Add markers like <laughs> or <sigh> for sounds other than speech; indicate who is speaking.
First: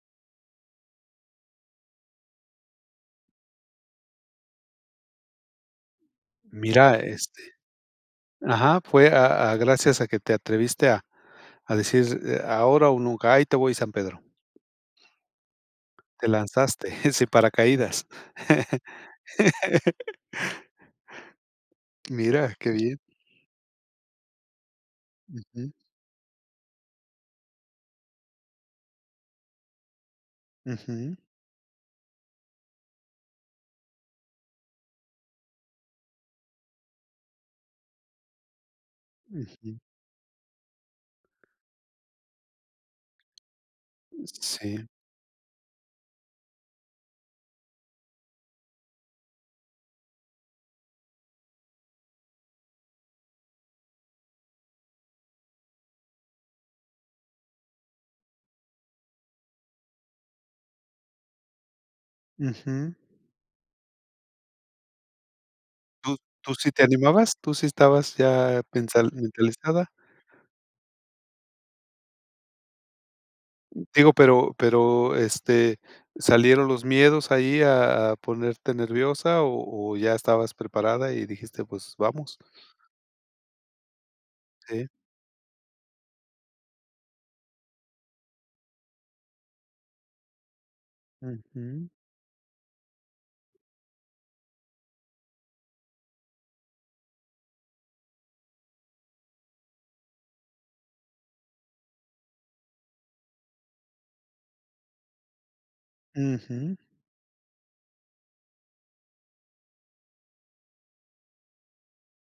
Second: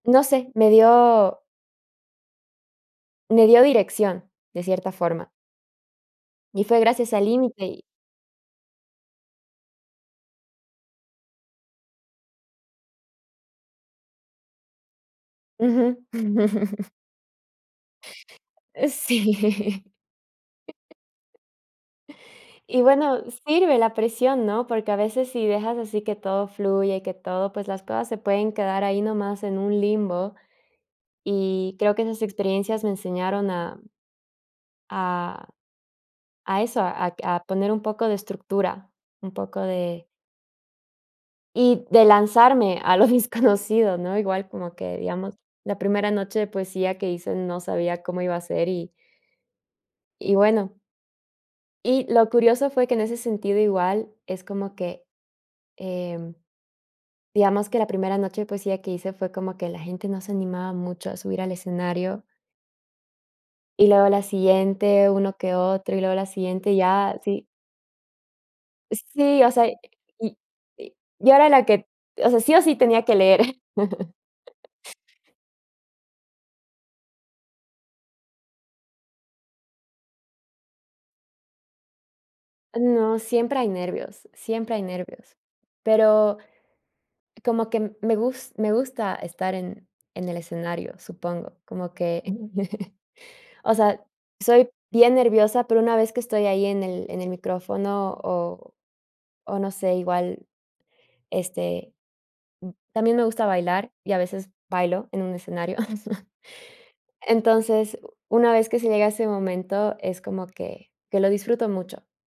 Speaker 1: No sé, me dio me dio dirección, de cierta forma. Y fue
Speaker 2: Mira,
Speaker 1: gracias al
Speaker 2: este,
Speaker 1: límite y
Speaker 2: ajá, fue a a gracias a que te atreviste a a decir, eh: "Ahora o nunca, ahí te voy, San Pedro".
Speaker 1: Ujú.
Speaker 2: Te
Speaker 1: <chuckles>
Speaker 2: lanzaste, eh, sin paracaídas.
Speaker 1: Eh, Sí. <laughs>
Speaker 2: <laughs> Mira, qué
Speaker 1: Y
Speaker 2: bien.
Speaker 1: bueno, sirve la presión, ¿no? Porque a veces si
Speaker 2: Ujú.
Speaker 1: dejas así que todo fluye, que todo, pues las cosas se pueden quedar ahí nomás en un limbo,
Speaker 2: Ujú.
Speaker 1: y creo que esas experiencias me enseñaron a a a eso, ac a poner un poco de estructura, un poco
Speaker 2: Ujú.
Speaker 1: de Y de lanzarme a lo desconocido, ¿no?
Speaker 2: Mm,
Speaker 1: Igual, como
Speaker 2: sí.
Speaker 1: que, digamos, la primera noche de poesía que hice no sabía cómo iba a ser, y y bueno. Y lo curioso fue que en ese sentido, igual, es como que, em, digamos que la primera noche de poesía que hice fue como que la gente no se animaba mucho a subir al escenario
Speaker 2: Ujú.
Speaker 1: y luego la siguiente, uno que otro, y luego
Speaker 2: ¿Tú
Speaker 1: la
Speaker 2: tu sí
Speaker 1: siguiente,
Speaker 2: te
Speaker 1: ya,
Speaker 2: animabas?
Speaker 1: sí.
Speaker 2: ¿Tú sí estabas ya pensal
Speaker 1: Sí, o sea,
Speaker 2: mentalizada?
Speaker 1: y y yo era la que, o sea, sí o sí tenía que leer. <chuckles>
Speaker 2: Digo, pero pero, este, ¿salieron los miedos ahí a a ponerte nerviosa? o o ya estabas preparada y dijiste: "Pues, vamos".
Speaker 1: No, siempre hay nervios, siempre hay
Speaker 2: Sí.
Speaker 1: nervios, pero como que me gus me gusta estar en en el escenario, supongo,
Speaker 2: Ujú.
Speaker 1: como que, <chuckles> o sea, soy bien nerviosa, pero una vez que estoy ahí en el en el micrófono, o o no sé, igual este, también me gusta bailar y a veces bailo en un escenario. <chuckles>
Speaker 2: Ujú.
Speaker 1: Entonces, una vez que se llega ese momento, es como que que lo disfruto mucho.